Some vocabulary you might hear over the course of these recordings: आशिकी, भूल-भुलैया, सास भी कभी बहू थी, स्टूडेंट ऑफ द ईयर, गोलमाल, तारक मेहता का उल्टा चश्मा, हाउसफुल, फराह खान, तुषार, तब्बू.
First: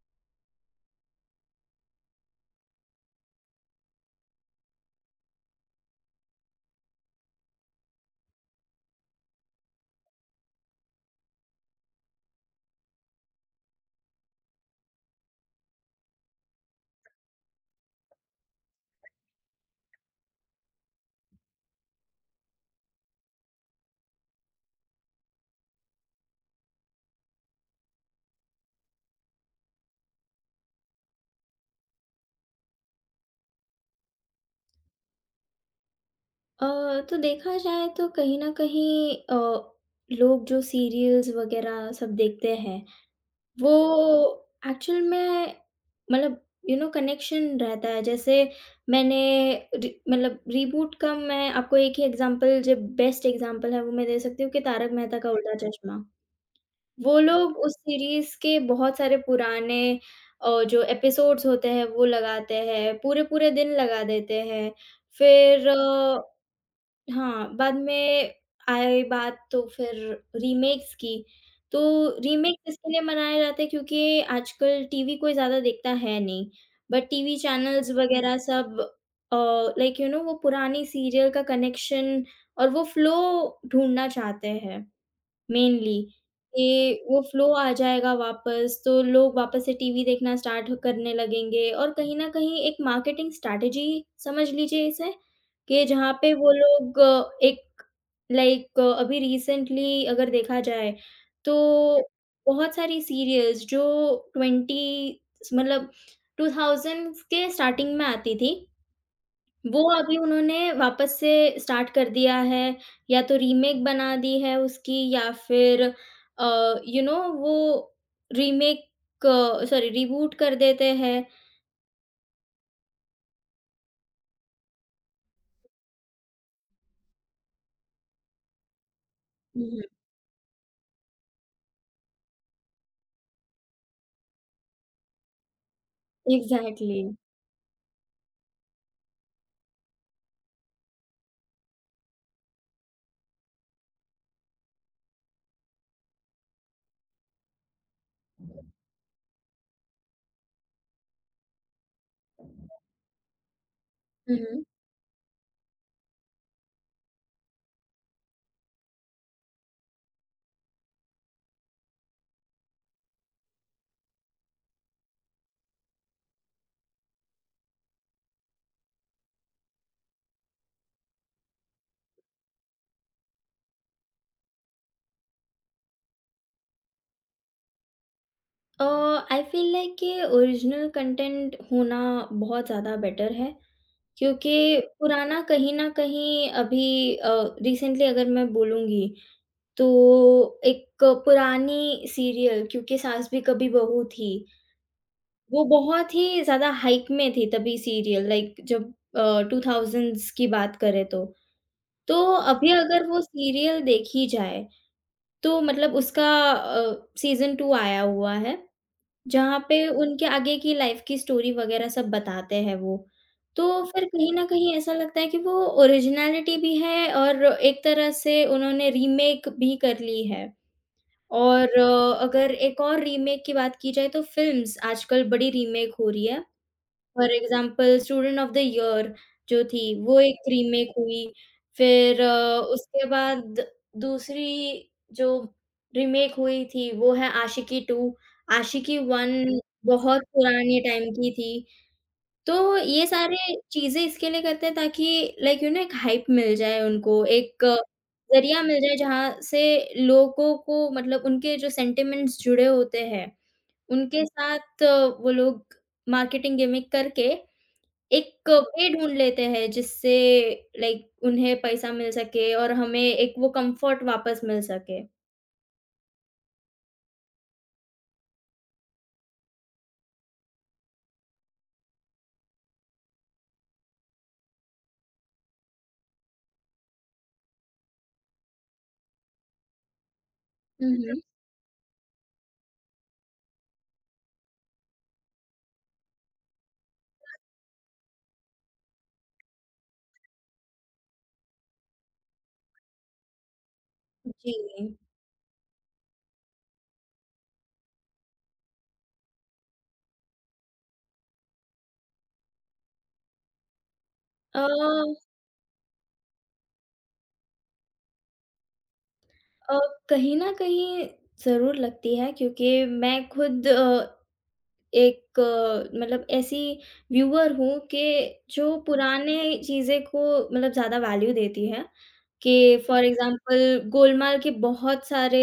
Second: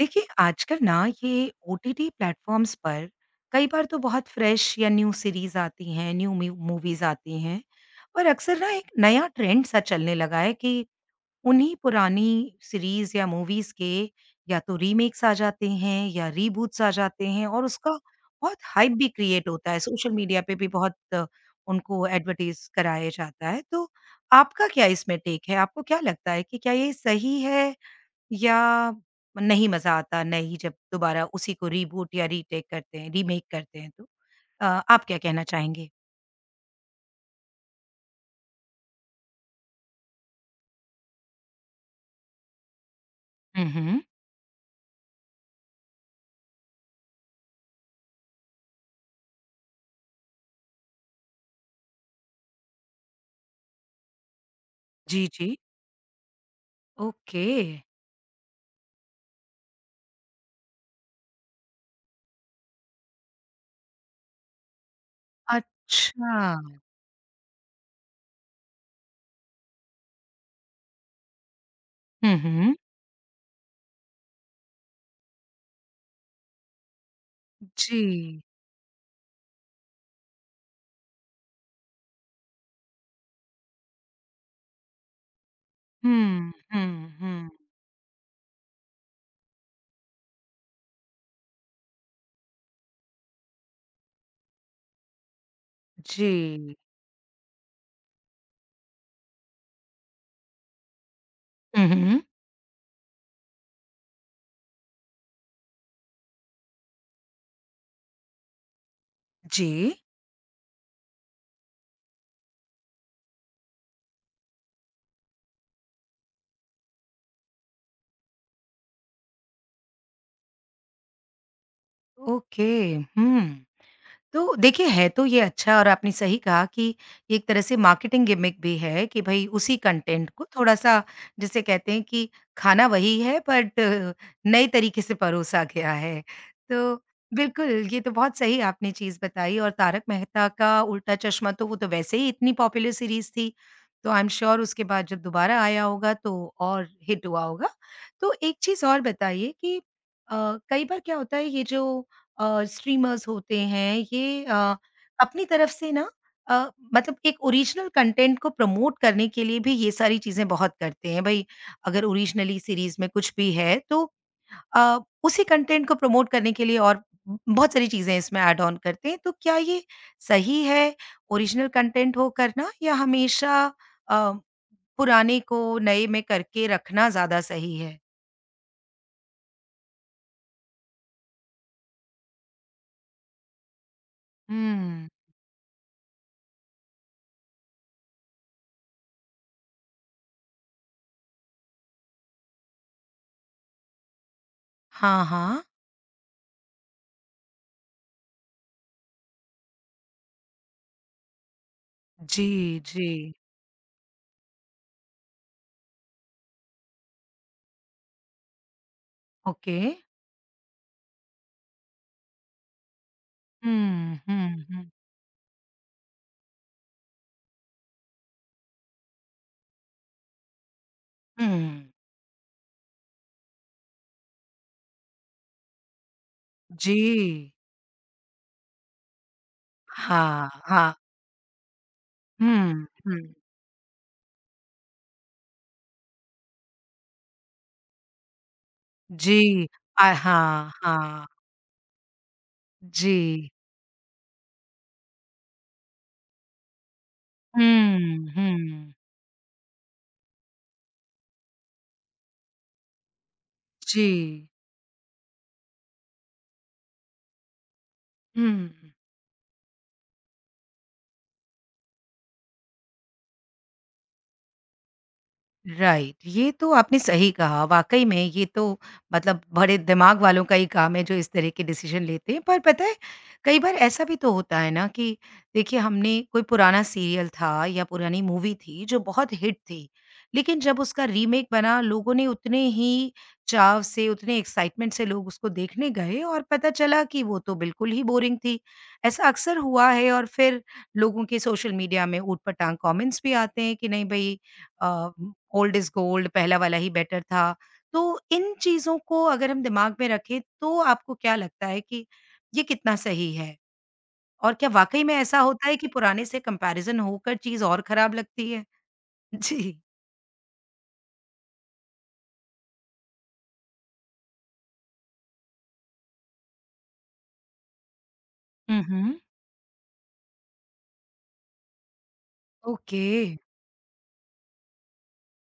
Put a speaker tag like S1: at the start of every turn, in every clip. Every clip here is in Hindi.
S1: देखिए, आजकल ना ये ओटीटी प्लेटफ़ॉर्म्स पर कई बार तो बहुत फ्रेश या न्यू सीरीज़ आती हैं, न्यू म्यू मूवीज़ आती हैं। और अक्सर ना एक नया ट्रेंड सा चलने लगा है कि उन्हीं पुरानी सीरीज़ या मूवीज़ के या तो रीमेक्स आ जाते हैं या रीबूट्स आ जाते हैं और उसका बहुत हाइप भी क्रिएट होता है। सोशल मीडिया पे भी बहुत उनको एडवर्टाइज़ कराया जाता है। तो आपका क्या इसमें टेक है? आपको क्या लगता है कि क्या ये सही है या नहीं मज़ा आता, नहीं जब दोबारा उसी को रीबूट या रीटेक करते हैं, रीमेक करते हैं तो? अ, आप क्या कहना चाहेंगे?
S2: अ, तो देखा जाए तो कहीं न कहीं लोग जो सीरियल्स वग़ैरह सब देखते हैं,
S1: हुँ,
S2: वो
S1: हुँ।
S2: एक्चुअल में मतलब कनेक्शन रहता है। जैसे मैंने रि मतलब रीबूट का मैं आपको एक ही एग्ज़ाम्पल जो बेस्ट एग्ज़ाम्पल है वो मैं दे सकती हूँ कि तारक मेहता
S1: जी,
S2: का उल्टा
S1: जी।
S2: चश्मा। वो
S1: ओके।
S2: लोग उस सीरीज़ के बहुत सारे पुराने जो एपिसोड्स होते हैं वो लगाते हैं, पूरे-पूरे दिन लगा देते हैं। फिर
S1: अच्छा।
S2: हाँ, बाद में आए बात तो फिर रीमेक्स की, तो
S1: हुँ,
S2: रीमेक्स
S1: हुँ।
S2: इसके लिए मनाए जाते हैं क्योंकि आजकल टीवी कोई ज़्यादा देखता है नहीं, बट टीवी चैनल्स
S1: जी।
S2: वगैरह सब अ, वो पुरानी सीरियल का कनेक्शन और वो फ्लो ढूँढना चाहते हैं। मेनली
S1: हुँ,
S2: कि
S1: हुँ,
S2: वो फ्लो
S1: हुँ।
S2: आ जाएगा वापस, तो लोग वापस से टीवी देखना स्टार्ट करने लगेंगे और कहीं न कहीं एक मार्केटिंग स्ट्रैटेजी समझ लीजिए इसे, कि जहाँ पे वो
S1: जी।
S2: लोग अ, एक लाइक अभी रिसेंटली अगर देखा जाए,
S1: हुँ,
S2: तो
S1: हुँ।
S2: बहुत सारी सीरीज़ जो 20 मतलब 2000s के स्टार्टिंग में आती थी
S1: जी।
S2: वो अभी उन्होंने वापस से स्टार्ट कर दिया है, या तो रीमेक बना दी है उसकी या फिर वो रीमेक सॉरी रिबूट कर देते हैं।
S1: ओके, हुँ। तो देखिए, है तो ये अच्छा और आपने सही कहा कि ये एक तरह से मार्केटिंग गिमिक भी है कि भई
S2: हुँ,
S1: उसी
S2: हुँ।
S1: कंटेंट को थोड़ा-सा जिसे कहते हैं कि खाना वही है बट नए तरीके से परोसा गया है। तो
S2: एग्ज़ैक्टली।
S1: बिल्कुल, ये तो बहुत सही आपने चीज़ बताई और तारक मेहता का उल्टा चश्मा तो वो तो वैसे ही इतनी पॉपुलर सीरीज़ थी, तो आई एम श्योर उसके बाद जब दोबारा आया होगा तो और हिट हुआ होगा। तो एक चीज़ और बताइए कि अ, कई बार क्या होता है ये जो स्ट्रीमर्स होते हैं
S2: हुँ,
S1: ये
S2: हुँ।
S1: अपनी तरफ से ना अ, मतलब एक ओरिजिनल कंटेंट को प्रमोट करने के लिए भी ये सारी चीज़ें बहुत करते हैं। भई अगर ओरिजिनली सीरीज़ में कुछ भी है तो अ, उसी कंटेंट को प्रमोट करने के लिए और ब बहुत सारी चीज़ें इसमें ऐड ऑन करते हैं। तो क्या ये सही है ओरिजिनल कंटेंट हो करना या हमेशा अ, पुराने को नए में करके रखना ज़्यादा सही है?
S2: अ, आई फ़ील लाइक कि ओरिजिनल कंटेंट होना बहुत ज़्यादा बेटर है, क्योंकि
S1: हुँ।
S2: पुराना कहीं न कहीं अभी रिसेंटली अगर मैं बोलूँगी, तो एक पुरानी सीरियल क्योंकि सास भी कभी बहू थी।
S1: हाँ, हाँ।
S2: वो बहुत ही ज़्यादा हाइप में थी तभी सीरियल लाइक जब 2000s की बात करें तो। तो
S1: जी,
S2: अभी अगर
S1: जी।
S2: वो सीरियल देखी जाए तो मतलब उसका सीज़न 2 आया हुआ है, जहाँ
S1: ओके।
S2: पे उनके आगे की लाइफ़ की स्टोरी वग़ैरह सब बताते हैं वो। तो फिर
S1: हुँ,
S2: कहीं न
S1: हुँ,
S2: कहीं
S1: हुँ,
S2: ऐसा लगता है कि वो ओरिजिनैलिटी भी है और एक तरह से उन्होंने रीमेक भी कर ली है।
S1: हुँ।
S2: और अगर एक और रीमेक की बात की जाए तो फ़िल्म्स आजकल बड़ी रीमेक हो रही है।
S1: जी।
S2: For example स्टूडेंट ऑफ द ईयर जो थी, वो एक
S1: हाँ,
S2: रीमेक
S1: हाँ।
S2: हुई। फिर
S1: हुँ,
S2: उसके
S1: हुँ।
S2: बाद दूसरी जो रीमेक हुई थी, वो है आशिकी 2। आशिकी
S1: जी।
S2: 1
S1: अ,
S2: बहुत
S1: हाँ,
S2: पुराने टाइम
S1: हाँ।
S2: की थी। तो ये
S1: जी।
S2: सारे चीज़ें इसके लिए करते हैं ताकि एक हाइप मिल जाए उनको, एक
S1: हुँ,
S2: ज़रिया मिल
S1: हुँ।
S2: जाए जहाँ से लोगों को मतलब उनके जो सेंटिमेंट्स जुड़े होते हैं,
S1: जी।
S2: उनके साथ वो लोग मार्केटिंग गिमिक करके एक वे
S1: हुँ।
S2: ढूँढ लेते हैं जिससे लाइक उन्हें पैसा मिल सके और हमें एक वो कम्फ़र्ट वापस मिल सके।
S1: राइट, ये तो आपने सही कहा, वाक़ई में ये तो मतलब बड़े दिमाग वालों का ही काम है जो इस तरह के डिसीज़न लेते हैं। पर पता है, कई बार ऐसा भी तो होता है ना कि देखिए हमने कोई पुराना सीरियल था या पुरानी मूवी थी जो बहुत हिट थी, लेकिन जब
S2: हुँ,
S1: उसका
S2: हुँ।
S1: रीमेक बना लोगों ने उतने ही चाव से, उतने एक्साइटमेंट से लोग उसको देखने गए और पता चला कि वो तो बिल्कुल ही बोरिंग थी। ऐसा अक्सर हुआ है और फिर लोगों के सोशल मीडिया में ऊट-पटांग कमेंट्स भी आते हैं कि नहीं भई
S2: जी।
S1: ओल्ड इज गोल्ड पहला वाला ही बेटर था। तो इन चीज़ों को अगर हम दिमाग में रखें तो आपको क्या लगता है कि ये कितना सही है? और
S2: अ
S1: क्या वाक़ई में ऐसा होता है कि पुराने से कंपैरिज़न होकर चीज़ और खराब लगती है?
S2: अ,
S1: जी।
S2: कहीं न कहीं ज़रूर लगती है क्योंकि मैं खुद एक मतलब ऐसी व्यूअर हूँ कि जो
S1: हुँ, हुँ।
S2: पुराने चीज़ें को मतलब ज़्यादा वैल्यू देती है, कि
S1: ओके।
S2: फॉर एग्ज़ाम्पल गोलमाल के बहुत सारे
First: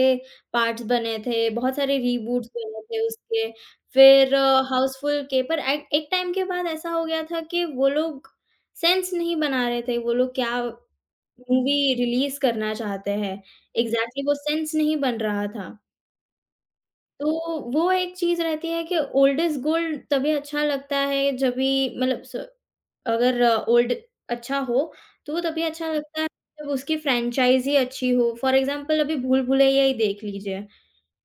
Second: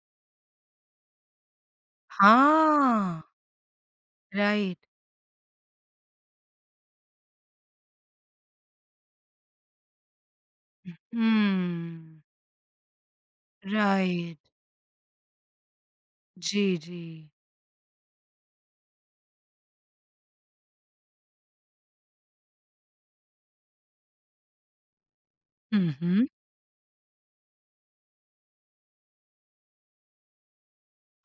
S2: पार्ट्स बने थे, बहुत सारे रीबूट्स बने थे
S1: हाँ,
S2: उसके, फिर
S1: राइट।
S2: हाउसफुल के पर एक एक टाइम के बाद ऐसा हो गया था कि वो लोग सेंस नहीं बना रहे थे, वो लोग क्या मूवी
S1: हुँ।
S2: रिलीज़ करना चाहते हैं, एग्ज़ैक्टली वो
S1: राइट।
S2: सेंस नहीं बन रहा था।
S1: जी, जी।
S2: तो वो एक चीज़ रहती है कि ओल्ड इज़ गोल्ड तभी अच्छा लगता है जब भी मतलब स अगर ओल्ड अच्छा हो, तो वो तभी अच्छा
S1: हुँ,
S2: लगता
S1: हुँ।
S2: है जब उसकी फ्रैंचाइज़ी अच्छी हो। फॉर एग्ज़ाम्पल अभी भूल-भुलैया ही देख लीजिए,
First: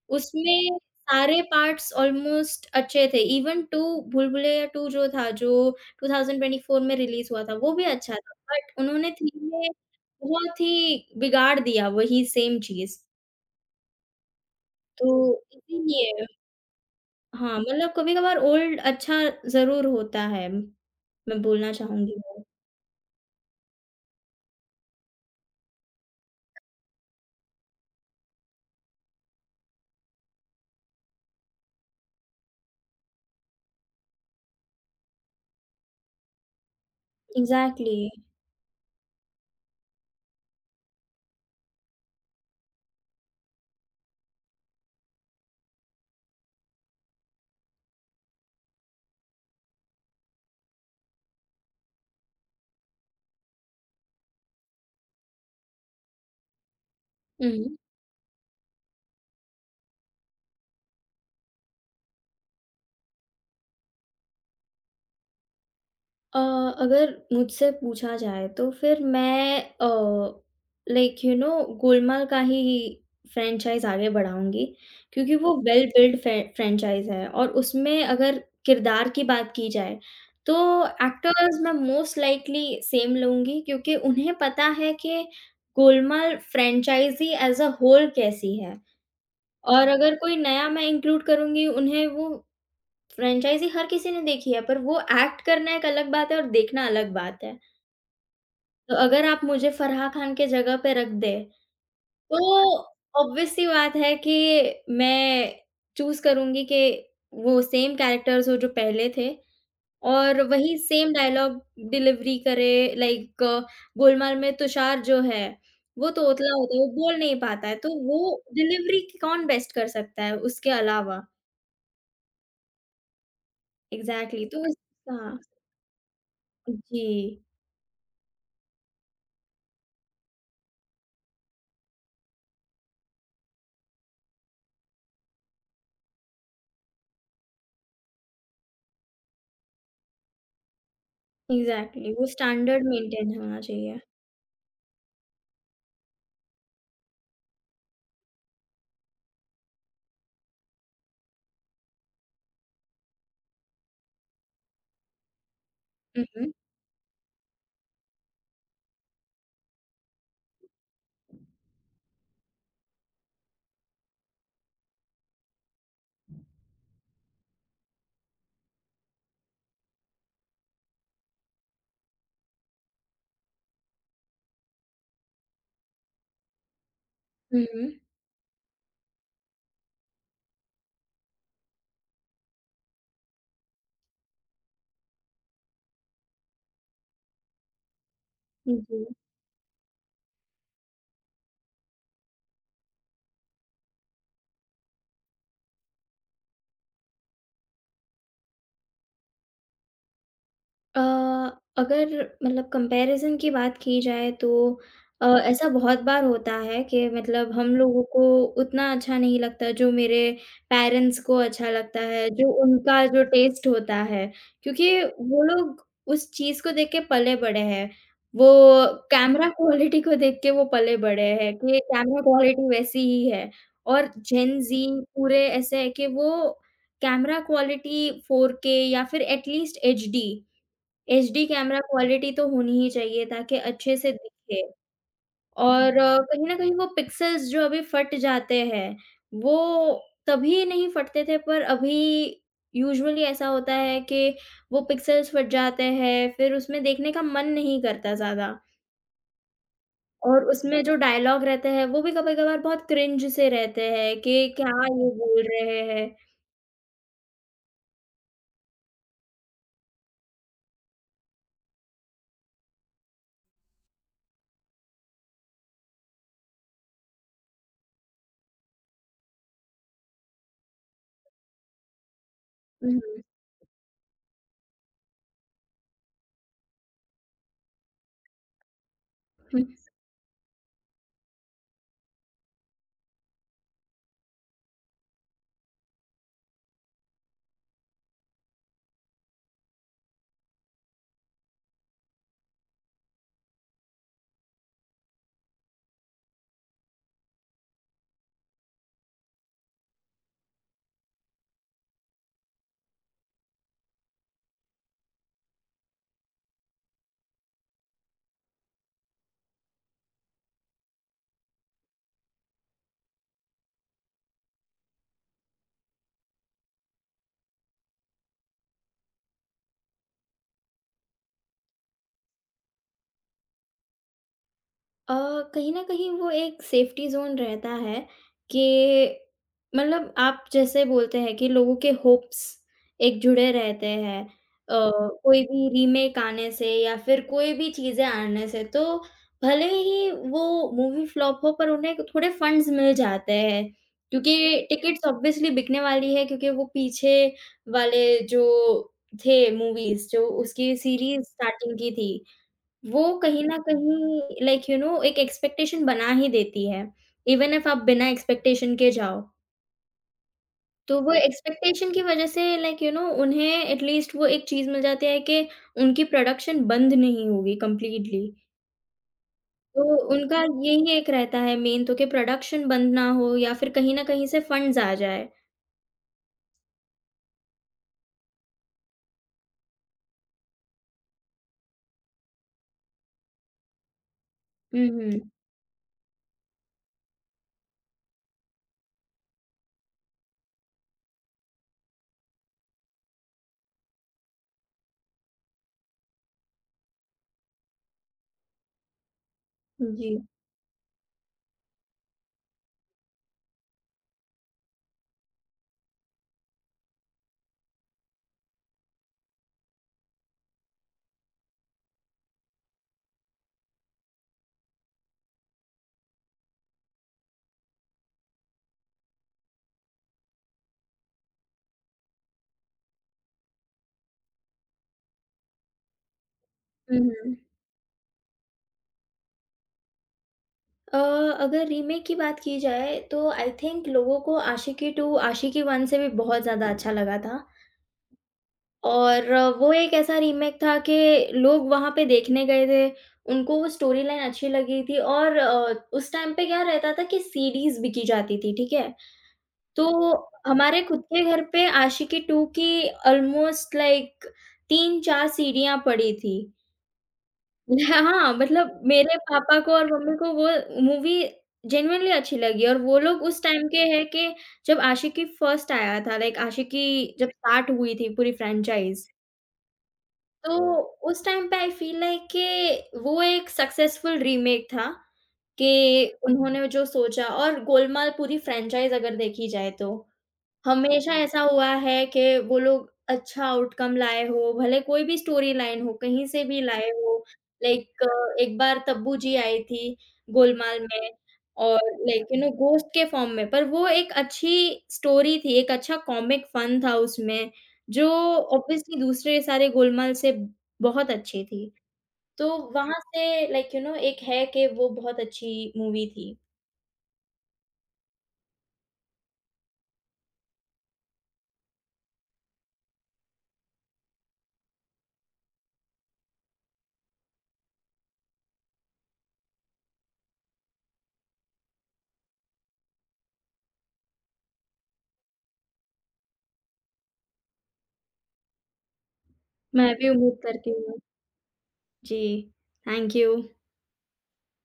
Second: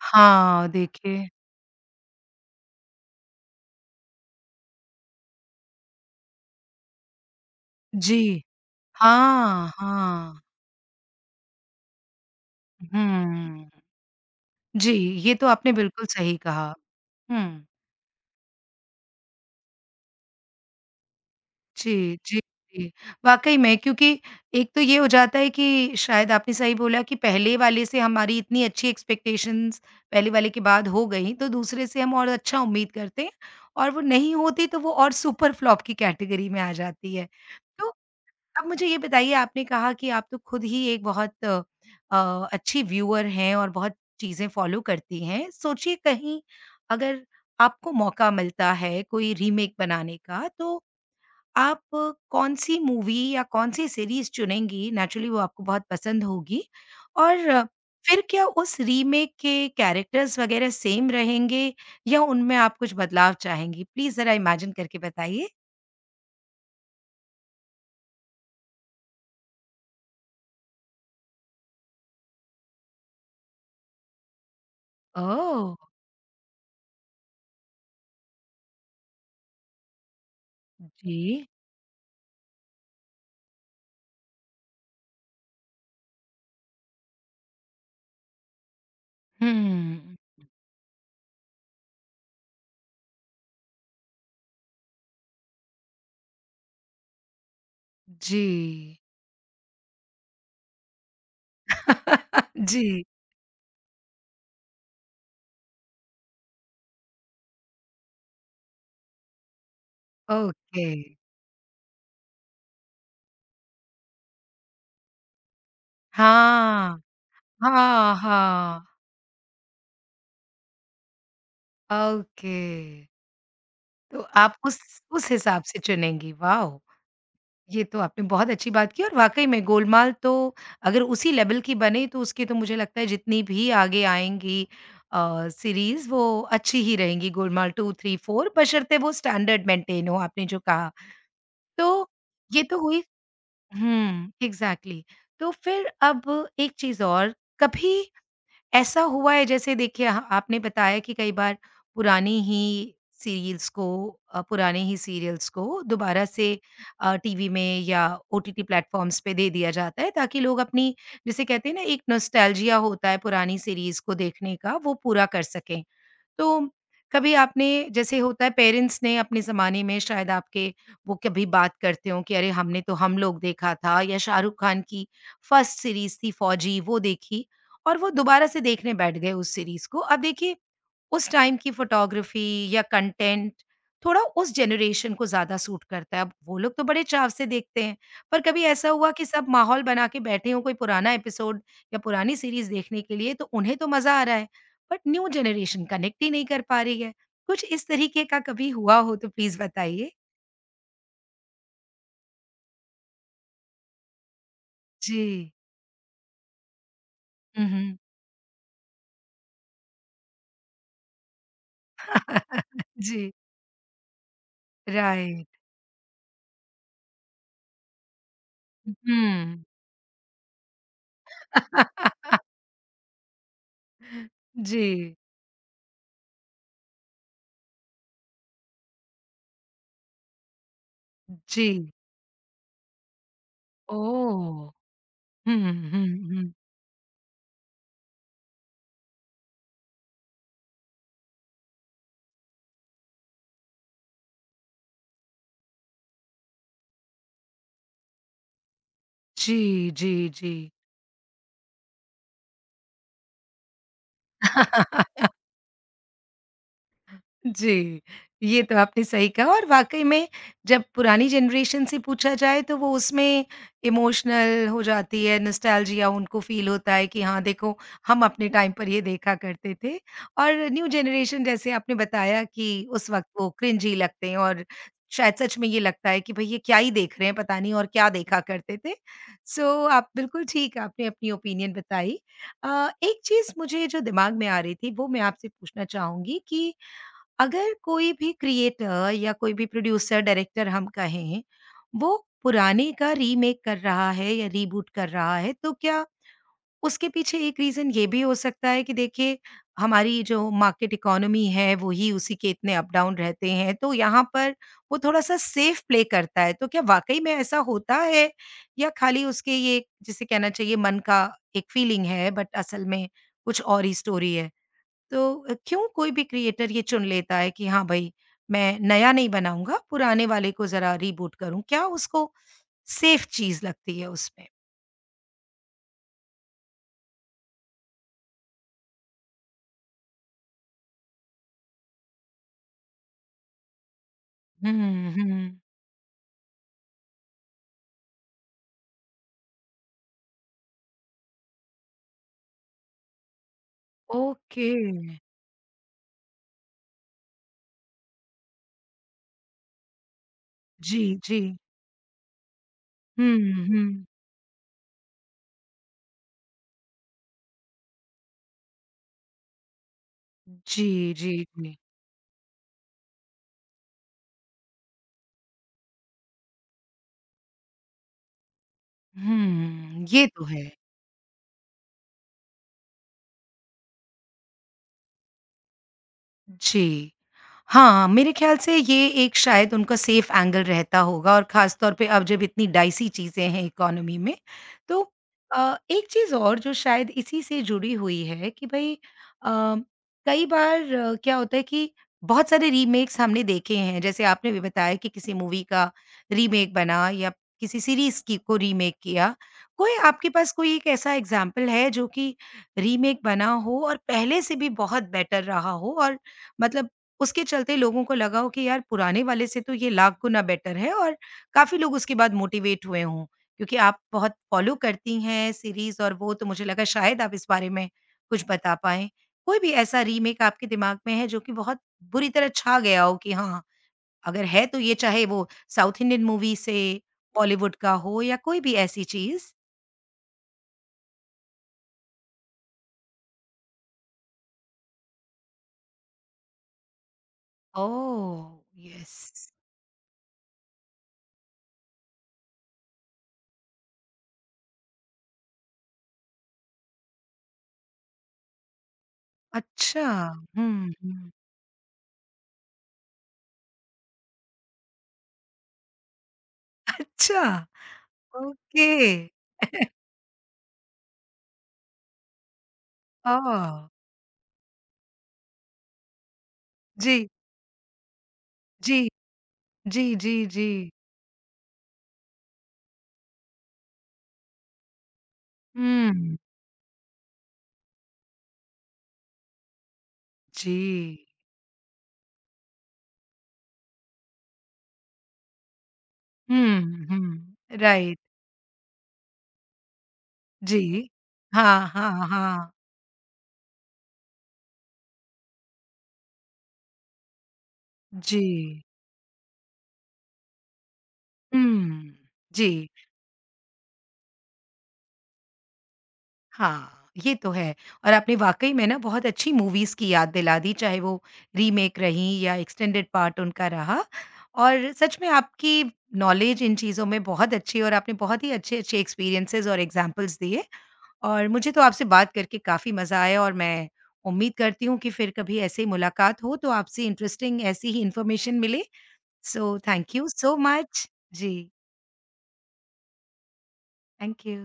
S1: हाँ,
S2: उसमें
S1: देखिए
S2: सारे पार्ट्स ऑलमोस्ट अच्छे थे। इवन 2 भूल-भुलैया 2 जो था जो 2024 में रिलीज़ हुआ था, वो भी अच्छा
S1: जी।
S2: था। बट उन्होंने 3 में
S1: हाँ, हाँ।
S2: बहुत ही बिगाड़ दिया वही सेम चीज़,
S1: हुँ। जी,
S2: तो
S1: ये तो आपने बिल्कुल
S2: इसीलिए
S1: सही कहा।
S2: हाँ,
S1: हुँ।
S2: मतलब कभी-कभार ओल्ड अच्छा ज़रूर होता है, मैं बोलना चाहूँगी
S1: जी, जी,
S2: वो।
S1: जी। वाक़ई में क्योंकि एक तो ये हो जाता है कि शायद आपने सही बोला कि पहले वाले से हमारी इतनी अच्छी एक्सपेक्टेशंस पहले वाले के बाद हो गई, तो दूसरे से हम और अच्छा उम्मीद करते हैं और वो नहीं होती तो वो और सुपर फ्लॉप की कैटेगरी में आ जाती है। तो
S2: एग्ज़ैक्टली।
S1: अब मुझे ये बताइए आपने कहा कि आप तो खुद ही एक बहुत अच्छी व्यूअर हैं और बहुत चीज़ें फ़ॉलो करती हैं। सोचिए कहीं अगर आपको मौका मिलता है कोई रीमेक बनाने का तो आप कौन-सी मूवी या कौन-सी सीरीज़ चुनेंगी, नेचुरली वो आपको बहुत पसंद होगी? और
S2: हुँ।
S1: फिर क्या उस रीमेक के कैरेक्टर्स वगैरह सेम रहेंगे या उनमें आप कुछ बदलाव चाहेंगी? प्लीज़ ज़रा इमेजिन करके बताइए।
S2: अ, अगर मुझसे पूछा जाए तो फिर मैं लाइक यू नो गोलमाल का ही फ्रैंचाइज़ आगे बढ़ाऊँगी क्योंकि वो
S1: ओह!
S2: वेल बिल्ड फ्रैंचाइज़ है और उसमें अगर किरदार की बात की जाए, तो
S1: जी।
S2: एक्टर्स मैं मोस्ट लाइकली सेम लूँगी क्योंकि उन्हें पता है कि गोलमाल franchise as a whole कैसी है। और अगर
S1: हुँ।
S2: कोई नया मैं इंक्लूड करूँगी, उन्हें वो फ्रैंचाइज़ी हर किसी ने देखी है, पर वो एक्ट करना एक अलग बात है और देखना अलग बात है। तो
S1: जी।
S2: अगर आप मुझे फ़राह खान के जगह पे रख दें, तो
S1: जी,
S2: ऑब्वियस सी बात है कि मैं चूज़ करूँगी कि वो सेम कैरेक्टर्स हो जो पहले थे और वही
S1: ओके।
S2: सेम डायलॉग डिलीवरी करे। लाइक गोलमाल में तुषार जो है, वो तोतला होता है, वो
S1: हाँ।
S2: बोल नहीं पाता है, तो
S1: हाँ,
S2: वो
S1: हाँ।
S2: डिलीवरी कौन बेस्ट कर सकता है उसके अलावा?
S1: ओके। तो
S2: एग्ज़ैक्टली
S1: आप
S2: तो उस
S1: उस
S2: हाँ,
S1: हिसाब से चुनेंगी, वाओ!
S2: जी,
S1: ये तो आपने बहुत अच्छी बात की और वाक़ई में गोलमाल तो अगर उसी लेवल की बने तो उसकी तो मुझे लगता है जितनी भी आगे आएँगी सीरीज़ वो अच्छी ही रहेंगी गोलमाल 2, 3, 4 बशर्ते वो स्टैंडर्ड मेंटेन हो आपने जो कहा। तो
S2: एग्ज़ैक्टली वो
S1: ये तो
S2: स्टैंडर्ड
S1: हुई
S2: मेंटेन होना चाहिए।
S1: हुँ, एग्ज़ैक्टली। तो फिर अब एक चीज़ और, कभी ऐसा हुआ है जैसे देखिए ह आपने बताया कि कई बार पुरानी ही सीरियल्स को पुराने ही सीरियल्स को दोबारा
S2: हुँ,
S1: से
S2: हुँ।
S1: टीवी में या ओटीटी प्लेटफ़ॉर्म्स पे दे दिया जाता है ताकि लोग अपनी जिसे कहते हैं ना एक नॉस्टैल्जिया होता है पुरानी सीरीज़ को देखने का, वो पूरा कर सकें। तो कभी आपने जैसे होता है पेरेंट्स ने अपने ज़माने में शायद आपके वो कभी बात करते हों कि अरे हमने तो हम लोग देखा था या शाहरुख खान की फर्स्ट सीरीज़ थी फौजी वो देखी
S2: हुँ,
S1: और वो दोबारा से देखने बैठ गए उस सीरीज़ को। अब देखिए उस टाइम की फ़ोटोग्राफ़ी या कंटेंट थोड़ा उस जनरेशन को ज़्यादा सूट करता है। अब वो लोग तो बड़े चाव से देखते हैं, पर कभी
S2: हुँ।
S1: ऐसा
S2: जी।
S1: हुआ कि सब माहौल बना के बैठे हों कोई पुराना एपिसोड या पुरानी सीरीज़ देखने के लिए, तो उन्हें तो मज़ा आ रहा है, बट न्यू जनरेशन कनेक्ट ही नहीं कर पा रही है। कुछ इस तरीके का कभी हुआ हो तो प्लीज़ बताइए?
S2: अ, अगर मतलब कंपैरिज़न की बात की जाए तो
S1: जी।
S2: ऐसा बहुत बार होता है कि मतलब
S1: हुँ,
S2: हम
S1: हुँ।
S2: लोगों को उतना अच्छा नहीं लगता जो मेरे पेरेंट्स को अच्छा लगता है, जो उनका
S1: जी,
S2: जो टेस्ट होता है, क्योंकि वो
S1: राइट।
S2: लोग उस चीज़ को देख के पले-बड़े हैं। वो
S1: हुँ।
S2: कैमरा क्वालिटी को देख के वो पले-बड़े हैं कि कैमरा क्वालिटी वैसी ही है और जेन ज़ी
S1: जी,
S2: पूरे ऐसे है कि वो कैमरा क्वालिटी 4K या फिर एट लीस्ट एचडी एचडी
S1: जी।
S2: कैमरा क्वालिटी तो होनी ही चाहिए ताकि अच्छे से दिखे
S1: ओह! हुँ, हुँ,
S2: और
S1: हुँ,
S2: कहीं
S1: हुँ।
S2: न कहीं वो पिक्सेल्स जो अभी फट जाते हैं, वो तभी नहीं फटते थे पर अभी यूजुअली ऐसा होता है कि वो पिक्सेल्स फट जाते हैं, फिर उसमें देखने का मन नहीं करता ज़्यादा
S1: जी, जी,
S2: और
S1: जी।
S2: उसमें जो डायलॉग रहते हैं, वो भी कभी-कभार बहुत क्रिंज से रहते हैं कि क्या ये बोल रहे हैं।
S1: जी, ये तो आपने सही कहा और वाक़ई में जब पुरानी जनरेशन से पूछा जाए तो वो उसमें इमोशनल हो जाती है, नॉस्टैल्जिया उनको फ़ील होता है कि हाँ, देखो हम अपने टाइम पर ये देखा करते थे और न्यू जनरेशन जैसे आपने बताया कि
S2: हुँ,
S1: उस
S2: हुँ।
S1: वक़्त वो क्रिंजी लगते हैं और शायद सच में ये लगता है कि भई ये क्या ही देख रहे हैं पता नहीं और क्या देखा करते थे। सो आप बिल्कुल ठीक आपने अपनी ओपिनियन बताई। एक चीज़ मुझे जो दिमाग में आ रही थी वो मैं आपसे पूछना चाहूँगी कि अगर कोई भी क्रिएटर या कोई भी प्रोड्यूसर, डायरेक्टर हम कहें, वो पुराने का रीमेक कर रहा है या रीबूट कर रहा है, तो क्या उसके पीछे एक रीज़न ये भी हो सकता है कि देखिए, हमारी जो मार्केट इकोनॉमी है, वही उसी के इतने अप-डाउन रहते हैं, तो यहाँ पर वो थोड़ा-सा सेफ प्ले करता है। तो क्या वाक़ई में ऐसा होता है या खाली उसके ये जिसे कहना चाहिए मन का एक फीलिंग है, बट असल में कुछ और ही स्टोरी है? तो क्यों कोई भी क्रिएटर ये चुन लेता है कि हाँ भाई, मैं नया नहीं बनाऊँगा, पुराने वाले को ज़रा रीबूट करूँ? क्या उसको सेफ चीज़ लगती है उसमें?
S2: अ, कहीं न कहीं वो एक सेफ़्टी ज़ोन रहता है कि मतलब आप जैसे बोलते हैं कि लोगों के होप्स एक जुड़े रहते हैं
S1: हुँ,
S2: कोई
S1: हुँ।
S2: भी रीमेक आने से या फिर कोई भी चीज़ें आने से। तो भले ही वो मूवी फ्लॉप हो पर उन्हें थोड़े फंड्स मिल जाते हैं क्योंकि
S1: ओके।
S2: टिकट्स ऑब्वियसली बिकने वाली है क्योंकि वो पीछे वाले जो थे मूवीज़ जो उसकी
S1: जी,
S2: सीरीज़
S1: जी।
S2: स्टार्टिंग की थी। वो कहीं न
S1: हुँ, हुँ।
S2: कहीं एक एक्सपेक्टेशन बना ही देती है, इवन इफ आप बिना एक्सपेक्टेशन के जाओ।
S1: जी,
S2: तो वो
S1: जी, जी।
S2: एक्सपेक्टेशन की वजह से उन्हें एट लीस्ट वो एक चीज़ मिल जाती है कि उनकी प्रोडक्शन बंद नहीं होगी कंप्लीटली। तो
S1: हुँ, ये
S2: उनका
S1: तो है।
S2: यही एक रहता है मेन तो कि प्रोडक्शन बंद ना हो या फिर कहीं न कहीं से फंड्स आ जाए।
S1: जी। हाँ, मेरे ख़्याल से ये एक शायद उनका सेफ़ एंगल रहता होगा और ख़ास तौर पे अब जब इतनी डाइसी चीज़ें हैं इकोनॉमी में।
S2: हुँ,
S1: तो
S2: हुँ।
S1: एक चीज़ और जो शायद इसी से जुड़ी हुई है कि भई कई बार क्या होता है कि बहुत सारे रीमेक्स हमने देखे हैं, जैसे आपने भी बताया कि किसी मूवी का रीमेक बना या किसी सीरीज़ की को रीमेक किया। कोई
S2: जी।
S1: आपके पास कोई एक ऐसा एग्ज़ाम्पल है जो कि रीमेक बना हो और पहले से भी बहुत बेटर रहा हो और मतलब उसके चलते लोगों को लगा हो कि यार पुराने वाले से तो ये लाख गुना बेटर है और काफ़ी लोग उसके बाद मोटिवेट हुए हों। क्योंकि आप बहुत फ़ॉलो करती हैं सीरीज़ और वो तो मुझे लगा शायद आप इस बारे में कुछ बता पाएँ। कोई भी ऐसा रीमेक आपके दिमाग में है जो कि बहुत बुरी तरह छा गया हो कि हाँ, अगर है तो ये चाहे वो साउथ इंडियन मूवी
S2: हुँ,
S1: से,
S2: हुँ।
S1: बॉलीवुड का हो या कोई भी ऐसी चीज़?
S2: अ, अगर रीमेक की बात की जाए तो आई थिंक लोगों को आशिकी टू, आशिकी वन से भी बहुत ज़्यादा अच्छा लगा था।
S1: ओह!
S2: और
S1: यस।
S2: वो एक ऐसा रीमेक था कि लोग वहाँ पे देखने गए थे, उनको वो स्टोरी लाइन अच्छी लगी थी और उस टाइम पे क्या रहता था कि सीडीज़ बिकी जाती थी, ठीक है?
S1: अच्छा।
S2: तो हमारे
S1: हुँ,
S2: खुद के
S1: हुँ।
S2: घर पे आशिकी 2 की ऑलमोस्ट लाइक 3-4 सीडीयाँ पड़ी थी।
S1: अच्छा!
S2: हाँ, मतलब
S1: ओके।
S2: मेरे पापा को और मम्मी को वो मूवी जेनुइनली अच्छी लगी और वो लोग उस टाइम
S1: ओह!
S2: के हैं कि जब आशिकी फर्स्ट आया था, लाइक आशिकी जब
S1: जी,
S2: स्टार्ट हुई थी पूरी
S1: जी,
S2: फ्रैंचाइज़।
S1: जी, जी, जी।
S2: तो उस टाइम पे आई फ़ील लाइक कि वो एक सक्सेसफुल रीमेक था, कि
S1: हुँ,
S2: उन्होंने जो सोचा और गोलमाल पूरी फ्रैंचाइज़ अगर देखी जाए तो। हमेशा
S1: जी।
S2: ऐसा हुआ है कि वो लोग अच्छा आउटकम लाए हो, भले कोई भी स्टोरी लाइन हो, कहीं से भी लाए
S1: हुँ,
S2: हो।
S1: हुँ, राइट,
S2: लाइक एक बार तब्बू जी आई थी गोलमाल
S1: जी।
S2: में और
S1: हाँ, हाँ, हाँ,
S2: घोस्ट के फॉर्म में, पर वो एक अच्छी स्टोरी थी, एक अच्छा कॉमिक फन था उसमें, जो
S1: जी।
S2: ऑब्वियसली दूसरे सारे गोलमाल से बहुत अच्छी थी।
S1: हुँ,
S2: तो
S1: जी,
S2: वहाँ से एक है कि वो बहुत अच्छी मूवी थी।
S1: हाँ, ये तो है और आपने वाक़ई में ना बहुत अच्छी मूवीज़ की याद दिला दी, चाहे वो रीमेक रहीं या एक्सटेंडेड पार्ट उनका रहा और सच में आपकी नॉलेज इन चीज़ों में बहुत अच्छी और आपने बहुत ही अच्छे-अच्छे एक्सपीरियंसेज़ और एग्ज़ाम्पल्स दिए और मुझे तो आपसे बात करके काफ़ी मज़ा आया और मैं उम्मीद करती हूँ कि फिर कभी ऐसे ही मुलाकात हो तो आपसे इंटरेस्टिंग ऐसी ही इन्फॉर्मेशन मिले। सो
S2: मैं भी
S1: थैंक यू
S2: उम्मीद
S1: सो
S2: करती हूँ।
S1: मच। जी,
S2: जी, थैंक यू।
S1: Thank you.